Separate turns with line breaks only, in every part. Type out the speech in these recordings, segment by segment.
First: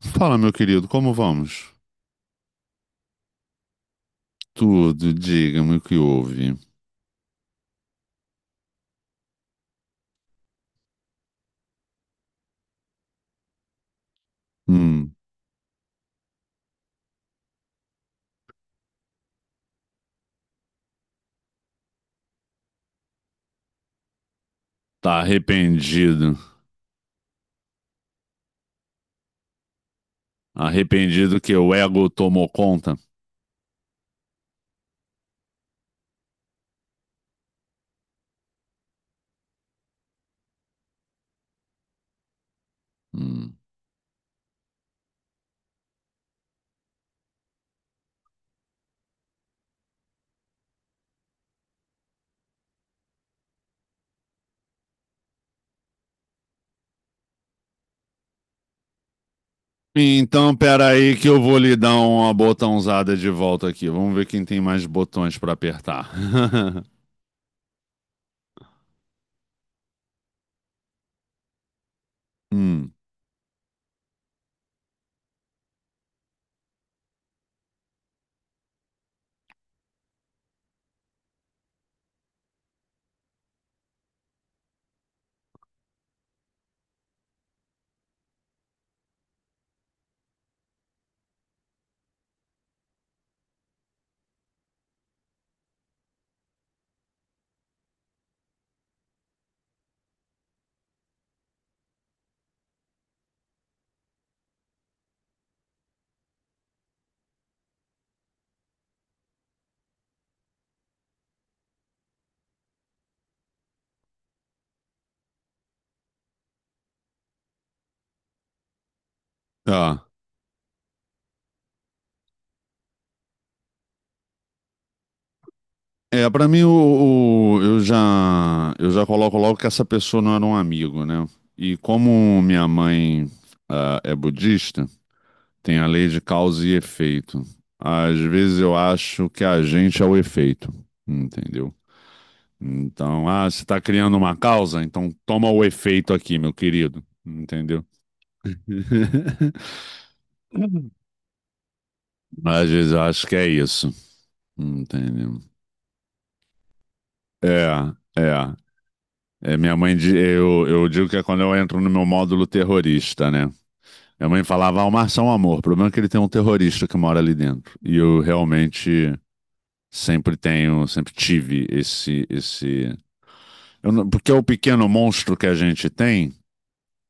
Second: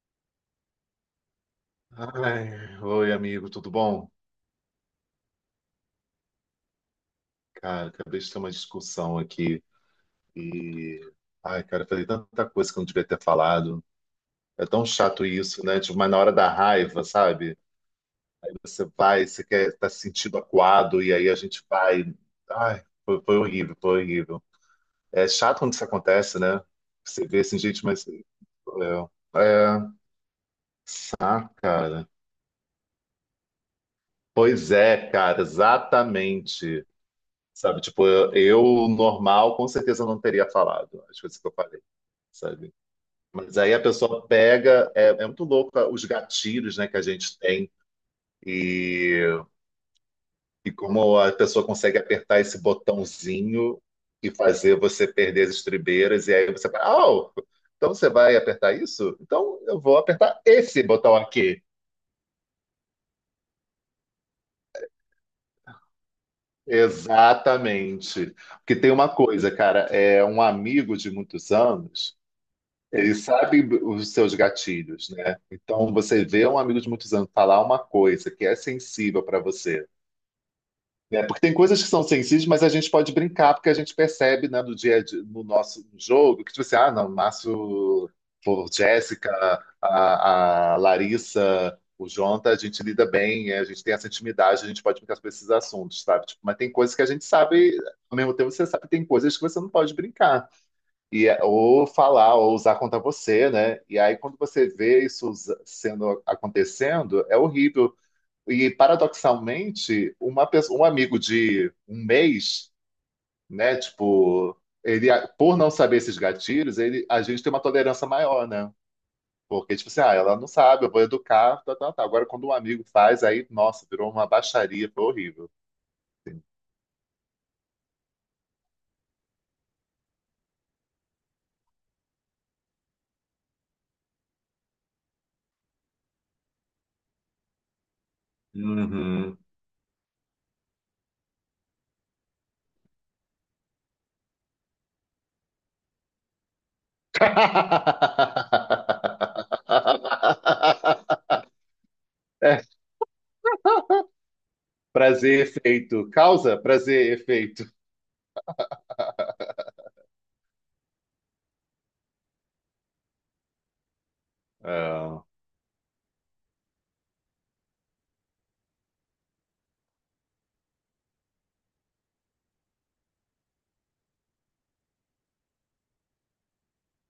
Fala, meu querido, como vamos?
Ai, oi, amigo, tudo bom?
Tudo, diga-me o que houve.
Cara, acabei de ter uma discussão aqui e. Ai, cara, eu falei tanta coisa que eu não devia ter falado. É tão
Hum,
chato isso, né? Tipo, mas na hora da raiva, sabe? Você vai, você quer, tá se sentindo acuado e aí a gente vai. Ai, foi horrível, foi horrível.
tá
É chato quando isso
arrependido.
acontece, né? Você vê assim, gente, é,
Arrependido
saca,
que o
cara.
ego tomou conta?
Pois é, cara, exatamente. Sabe, tipo, normal com certeza não teria falado as coisas que eu falei, sabe? Mas
Hum.
aí a pessoa pega, é muito louco os gatilhos, né, que a gente tem e, e como a pessoa consegue apertar esse botãozinho e fazer você perder as estribeiras e aí você fala, oh, então você vai apertar isso? Então eu vou apertar
Então,
esse botão
peraí que eu vou
aqui.
lhe dar uma botãozada de volta aqui. Vamos ver quem tem mais botões pra apertar.
Exatamente. Porque tem uma coisa, cara, é um amigo de muitos anos.
Hum,
Ele sabe os seus gatilhos, né? Então você vê um amigo de muitos anos falar uma coisa que é sensível para você, né? Porque tem coisas que são sensíveis, mas a gente pode brincar porque a gente percebe, né, no dia a dia, no nosso jogo, que tipo assim, ah, não, Márcio, pô, Jéssica, a Larissa, o Jonta, a gente lida bem, é, a gente tem essa intimidade, a gente pode brincar sobre esses assuntos, sabe? Tipo, mas tem coisas que a gente sabe, ao mesmo tempo você sabe que tem coisas que você não pode brincar. E, é, ou falar, ou usar contra você, né? E aí, quando você vê isso sendo acontecendo, é horrível. E paradoxalmente, uma pessoa, um amigo de um mês, né? Tipo, ele, por não saber esses gatilhos, ele, a gente tem uma tolerância maior, né? Porque, tipo assim,
tá.
ah, ela não sabe, eu vou educar, tá, tá, tá. Agora, quando um amigo faz, aí, nossa, virou uma baixaria, foi horrível.
É, pra mim, eu já coloco logo que essa pessoa não era um amigo, né? E como minha mãe, ah, é budista, tem a lei de causa e efeito. Às vezes eu acho
Uhum.
que a gente é o efeito, entendeu? Então, ah, você está criando uma causa, então toma o efeito aqui, meu querido, entendeu?
É
Às vezes eu acho que é isso,
Prazer,
entendeu?
efeito. Causa, prazer, efeito.
É, é. É, minha mãe, eu digo que é quando eu entro no meu módulo terrorista, né? Minha mãe falava, ah, o Março é
Não,
um amor. O problema é que ele tem um terrorista que mora ali dentro. E eu realmente sempre tenho, sempre tive esse, esse. Eu não- porque é o pequeno monstro que a gente tem,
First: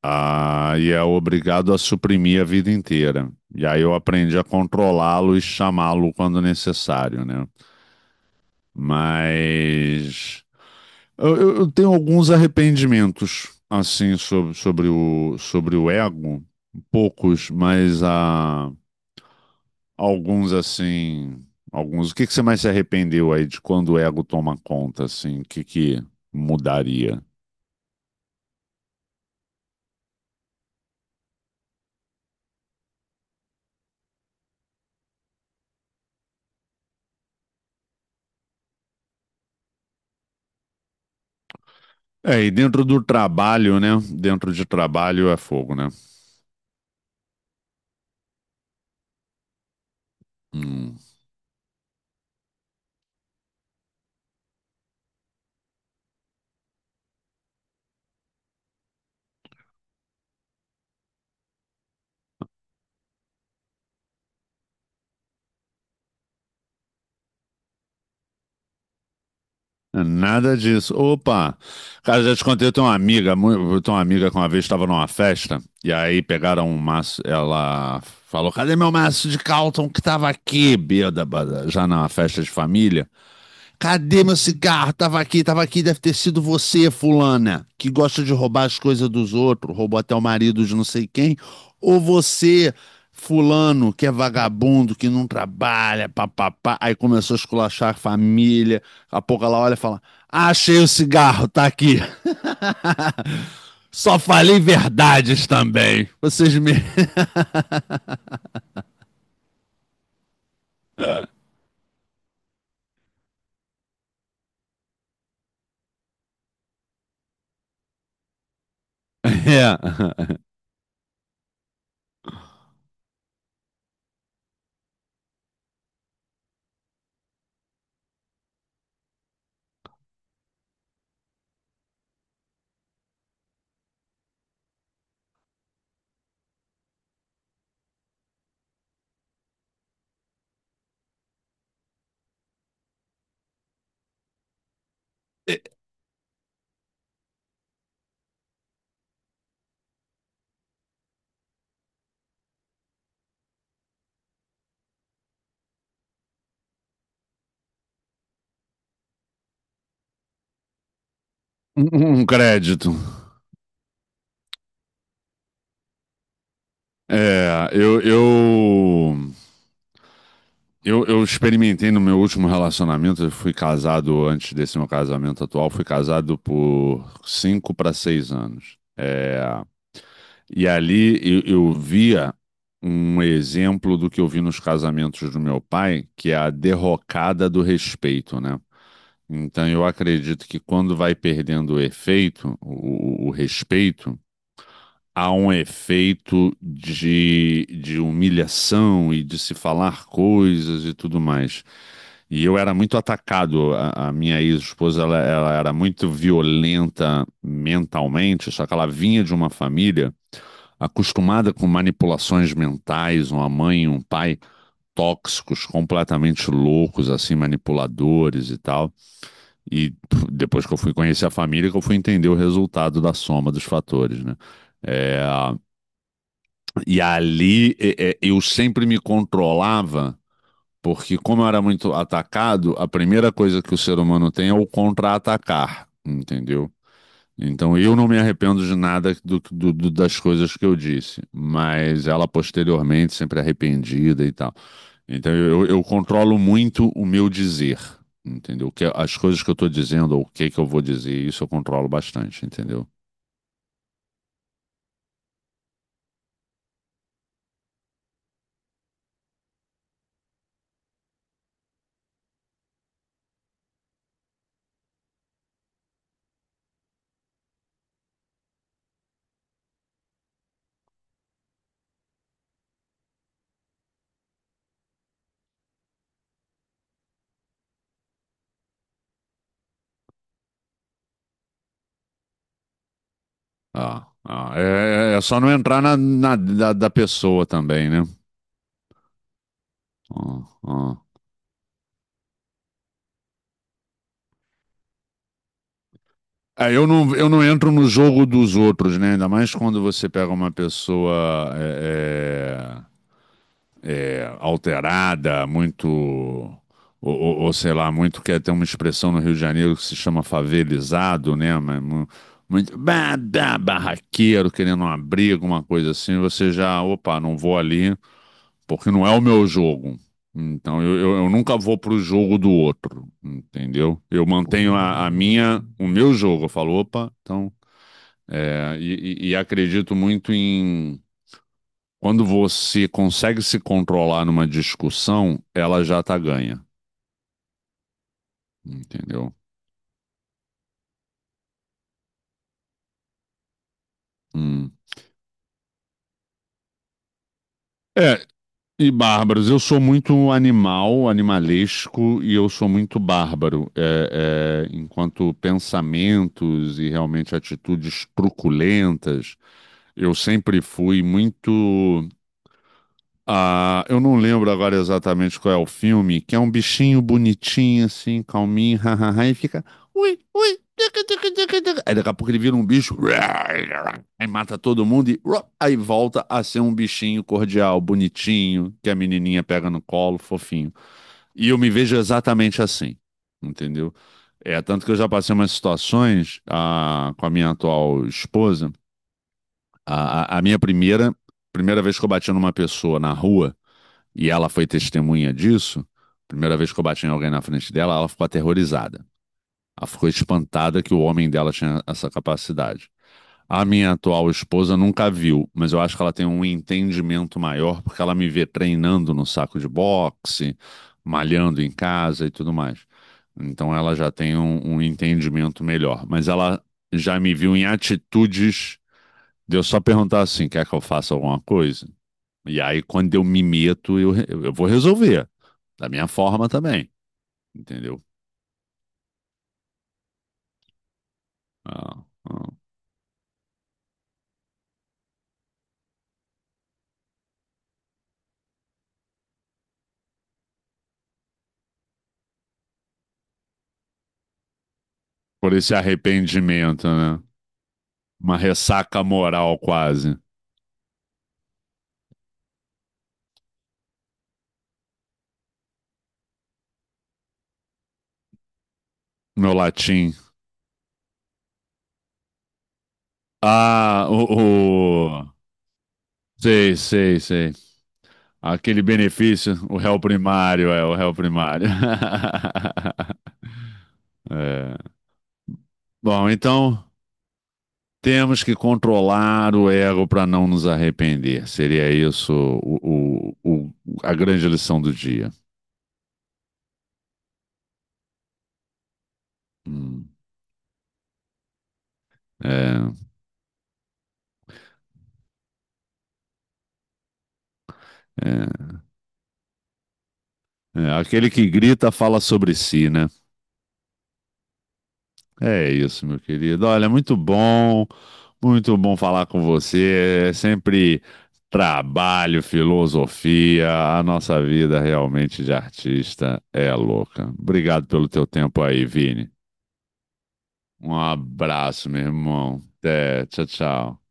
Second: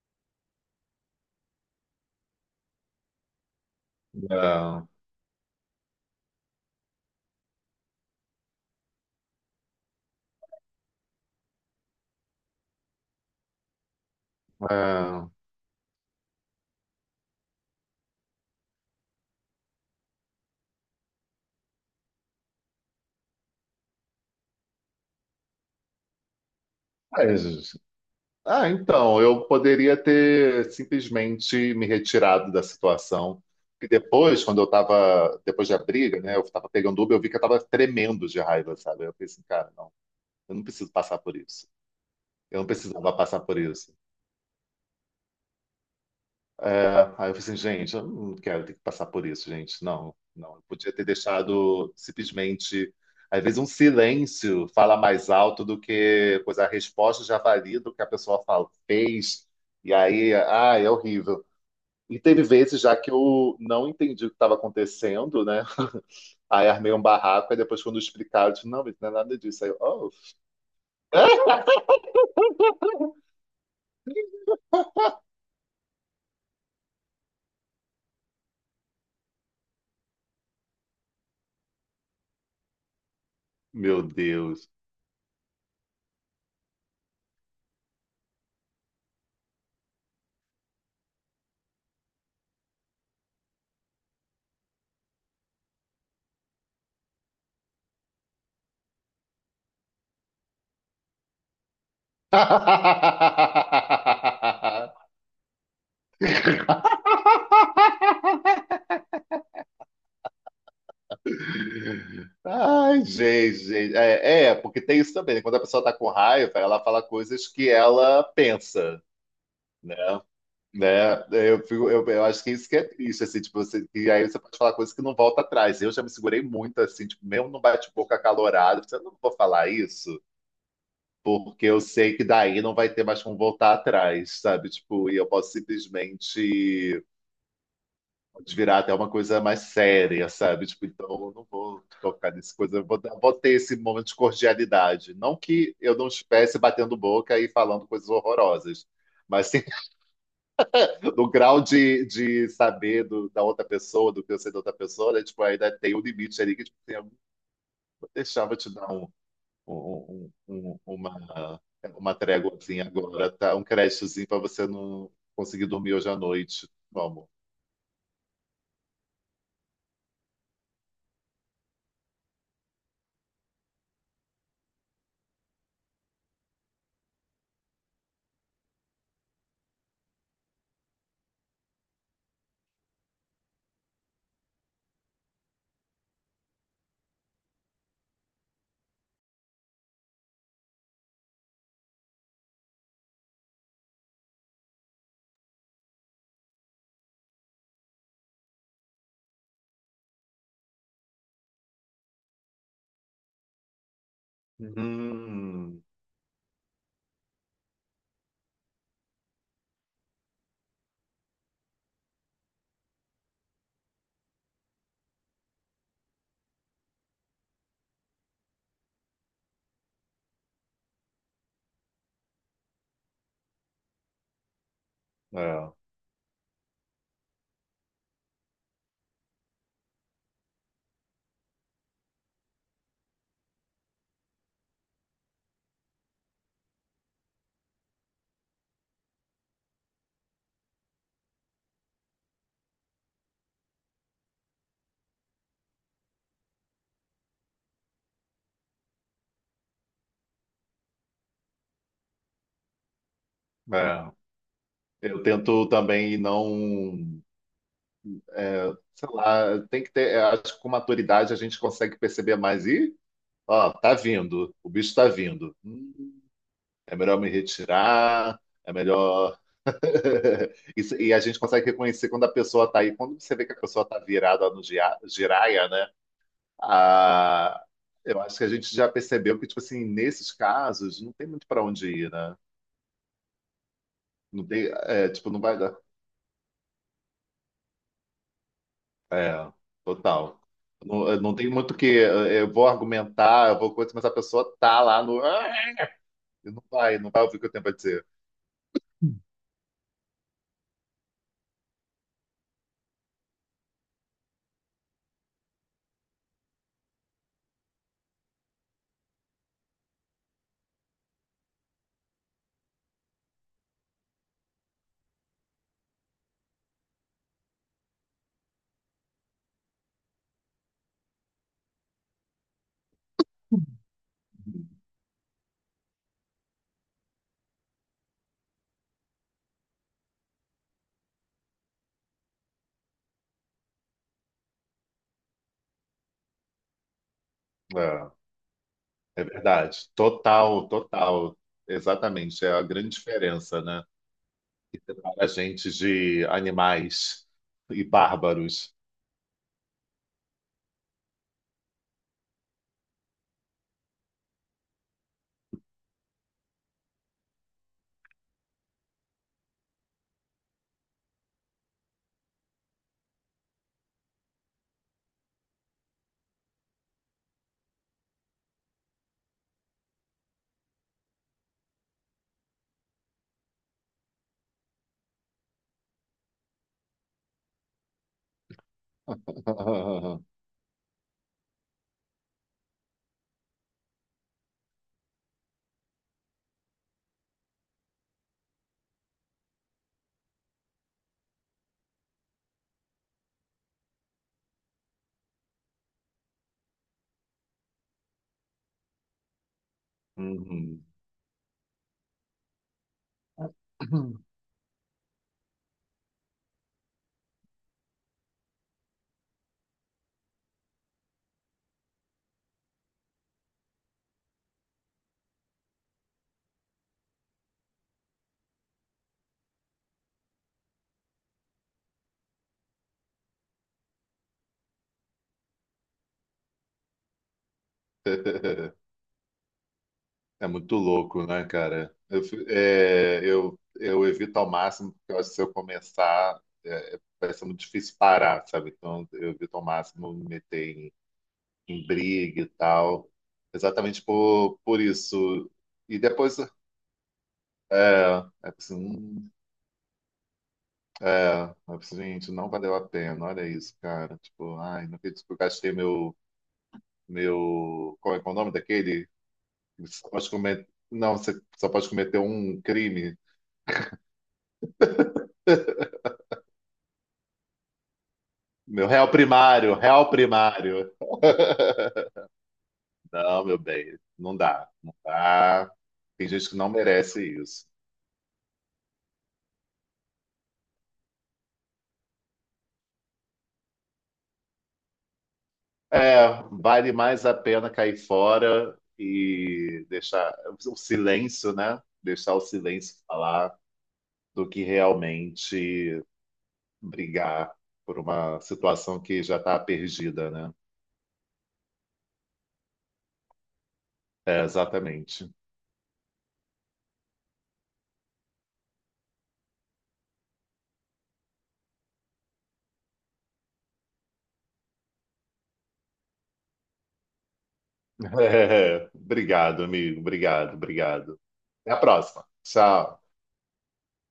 ah, e é obrigado a suprimir a vida inteira. E aí eu aprendi a
não,
controlá-lo e chamá-lo quando necessário, né? Mas eu tenho alguns arrependimentos, assim, sobre, sobre
não.
o, sobre o ego, poucos, mas a alguns assim, alguns. O que que você mais se arrependeu aí de quando o ego toma conta, assim? O que que mudaria?
Mas, ah, então, eu poderia ter simplesmente me retirado da situação. E depois, quando eu tava, depois da briga, né, eu tava pegando Uber, eu vi que eu tava tremendo de raiva, sabe? Eu pensei, cara, não, eu não preciso passar por isso.
É, e
Eu não
dentro do
precisava passar por
trabalho, né?
isso.
Dentro de trabalho é fogo, né?
É, aí eu falei assim, gente, eu não quero ter que passar por isso, gente. Não, não. Eu podia
Hum.
ter deixado simplesmente. Às vezes um silêncio fala mais alto do que, pois a resposta já valia do que a pessoa fala, fez. E aí, ah, é horrível. E teve vezes já que eu não entendi o que estava acontecendo, né? Aí armei um barraco, e depois quando explicaram, eu disse, não, mas não é nada disso. Aí eu,
É
oh,
nada disso.
é?
Opa! Cara, já te contei, eu tenho uma amiga, eu tenho uma amiga que uma vez estava numa festa, e aí pegaram um maço, ela falou, cadê meu maço de Calton que tava aqui, bêbada, já numa festa de família?
Meu
Cadê meu
Deus.
cigarro? Tava aqui, tava aqui. Deve ter sido você, fulana, que gosta de roubar as coisas dos outros, roubou até o marido de não sei quem. Ou você, fulano, que é vagabundo, que não trabalha, papapá. Aí começou a esculachar a família. Daqui a pouco ela olha e fala: ah, achei o cigarro, tá aqui. Só falei verdades também. Vocês me.
Ai, gente, gente. É, é, porque tem isso também, né? Quando a pessoa tá com raiva, ela fala coisas que ela pensa, né?
É.
Né? Eu acho que isso que é triste, assim, tipo, você, e aí você pode falar coisas que não volta atrás. Eu já me segurei muito, assim, tipo, mesmo no bate-boca acalorado, eu não vou falar isso, porque eu sei que daí não vai ter mais como voltar atrás, sabe? Tipo, e eu posso simplesmente virar até uma coisa mais séria, sabe? Tipo, então eu não vou tocar nessa coisa, vou ter esse momento de cordialidade. Não que eu não estivesse batendo boca e falando coisas horrorosas, mas sim, no grau de saber da outra pessoa, do que eu sei da outra pessoa, né? Tipo, ainda tem um limite ali que tipo, assim, eu vou deixar, vou te dar um, um- um- um- um, uma,
Um
uma
um um
tréguazinha
crédito.
agora, tá? Um créditozinho para você não conseguir dormir hoje à noite. Vamos.
Eu, eu experimentei no meu último relacionamento, eu fui casado antes desse meu casamento atual, fui casado por cinco para seis anos. É, e ali eu via um exemplo do que eu vi nos casamentos do meu pai, que é a derrocada do respeito, né? Então eu acredito que quando vai perdendo o efeito, o respeito, há um efeito de humilhação e de se falar coisas e tudo mais. E eu era muito atacado. A minha ex-esposa, ela era
Hum,
muito violenta mentalmente, só que ela vinha de uma família acostumada com manipulações mentais, uma mãe e um pai tóxicos, completamente loucos, assim, manipuladores e tal. E pff, depois que eu fui conhecer a família, que eu fui entender o resultado da soma dos fatores, né? É,
é,
e ali é, é, eu sempre me controlava, porque como eu era muito atacado, a primeira coisa que o ser humano tem é o contra-atacar, entendeu? Então eu não me arrependo de nada das coisas que eu disse, mas ela posteriormente sempre arrependida e tal. Então eu controlo muito o meu dizer, entendeu? Que as coisas que eu estou dizendo ou o que que eu vou dizer, isso eu controlo bastante, entendeu?
é. Eu tento também não, sei lá, tem que ter, eu acho que com maturidade a gente consegue perceber mais. E, ó, tá vindo, o bicho tá vindo. É melhor me retirar, é melhor. Isso- E a gente consegue reconhecer quando a pessoa tá aí. Quando você vê que a pessoa tá virada no giraia, né? Ah, eu acho que a gente já percebeu que, tipo assim, nesses casos, não tem muito pra onde ir, né?
Ah,
Não
ah,
tem, é,
é, é é
tipo,
só
não
não
vai.
entrar na, da pessoa também, né?
É, total.
Ah, ah.
Não, eu não tem muito o que. Eu vou argumentar, eu vou coisa, mas a pessoa tá lá no "ah", e não
É, eu
vai, não
não,
vai
eu
ouvir o
não
que eu tenho
entro
pra
no
dizer.
jogo dos outros, né? Ainda mais quando você pega uma pessoa é, é, é, alterada, muito, ou, ou sei lá, muito que tem uma expressão no Rio de Janeiro que se chama favelizado, né? Mas mu- muito barraqueiro, querendo uma briga, uma coisa assim. Você já, opa, não vou ali. Porque não é o meu jogo. Então eu nunca vou pro jogo do outro, entendeu? Eu mantenho a minha, o meu jogo. Eu falo, opa, então. É, e, e acredito muito em quando você consegue se controlar numa discussão, ela já tá ganha,
É, é
entendeu?
verdade. Total, total. Exatamente. É a grande diferença, né?
Hum.
Que separa a gente de animais e
É,
bárbaros.
e bárbaros, eu sou muito animal, animalesco, e eu sou muito bárbaro, é, é, enquanto pensamentos e realmente atitudes truculentas eu sempre fui muito. Ah, eu não lembro agora exatamente qual é o filme, que é um bichinho bonitinho, assim, calminho, hahaha, e fica. Ui, ui, tica, tica, tica, tica. Aí daqui a pouco ele vira um bicho, aí mata todo mundo e aí volta a ser um bichinho cordial, bonitinho, que a menininha pega no colo, fofinho. E eu me vejo exatamente assim, entendeu? É, tanto que eu já passei umas situações ah, com a minha atual esposa a primeira vez que eu bati numa pessoa na rua, e ela foi testemunha disso, primeira vez que eu bati em alguém na frente dela, ela ficou aterrorizada. Ela ficou espantada
Uhum.
que o homem dela tinha essa capacidade. A minha atual esposa nunca viu, mas eu acho que ela tem um entendimento maior porque ela me vê treinando no saco de boxe, malhando em casa e tudo mais. Então ela já tem um entendimento melhor, mas ela já me viu em atitudes de eu só perguntar assim, quer que eu faça alguma coisa? E aí, quando eu me meto, eu vou resolver. Da minha forma também, entendeu?
É muito louco, né, cara?
Ah, ah.
É, eu evito ao máximo, porque eu acho que se eu começar, é, vai ser muito difícil parar, sabe? Então, eu evito ao máximo me meter em, em briga e tal, exatamente por isso.
Por esse
E depois,
arrependimento, né? Uma
é preciso,
ressaca
hum,
moral quase.
é, é preciso, gente, não valeu a pena, olha isso, cara. Tipo, ai, não acredito que eu gastei meu, meu, qual é o nome daquele?
Meu latim.
Acho pode eu. Não, você só pode cometer um crime.
Ah, o... Sei, sei, sei. Aquele
Meu réu
benefício,
primário,
o réu
réu
primário, é
primário.
o réu primário.
Não, meu bem, não dá,
É.
não dá. Tem
Bom,
gente que não
então
merece isso.
temos que controlar o ego para não nos arrepender. Seria isso o, o- o- a grande lição do dia.
É, vale mais a pena cair fora e
Hum.
deixar o silêncio, né? Deixar o
É,
silêncio falar do que realmente brigar por uma
é,
situação que já está perdida, né?
é. Aquele que grita fala sobre si, né?
É, exatamente.
É isso, meu querido. Olha, muito bom falar com você. É sempre trabalho, filosofia. A nossa vida realmente de artista é louca. Obrigado pelo teu tempo aí, Vini.
Obrigado, amigo. Obrigado,
Um
obrigado. Até a
abraço, meu
próxima.
irmão.
Tchau.
Até, tchau, tchau.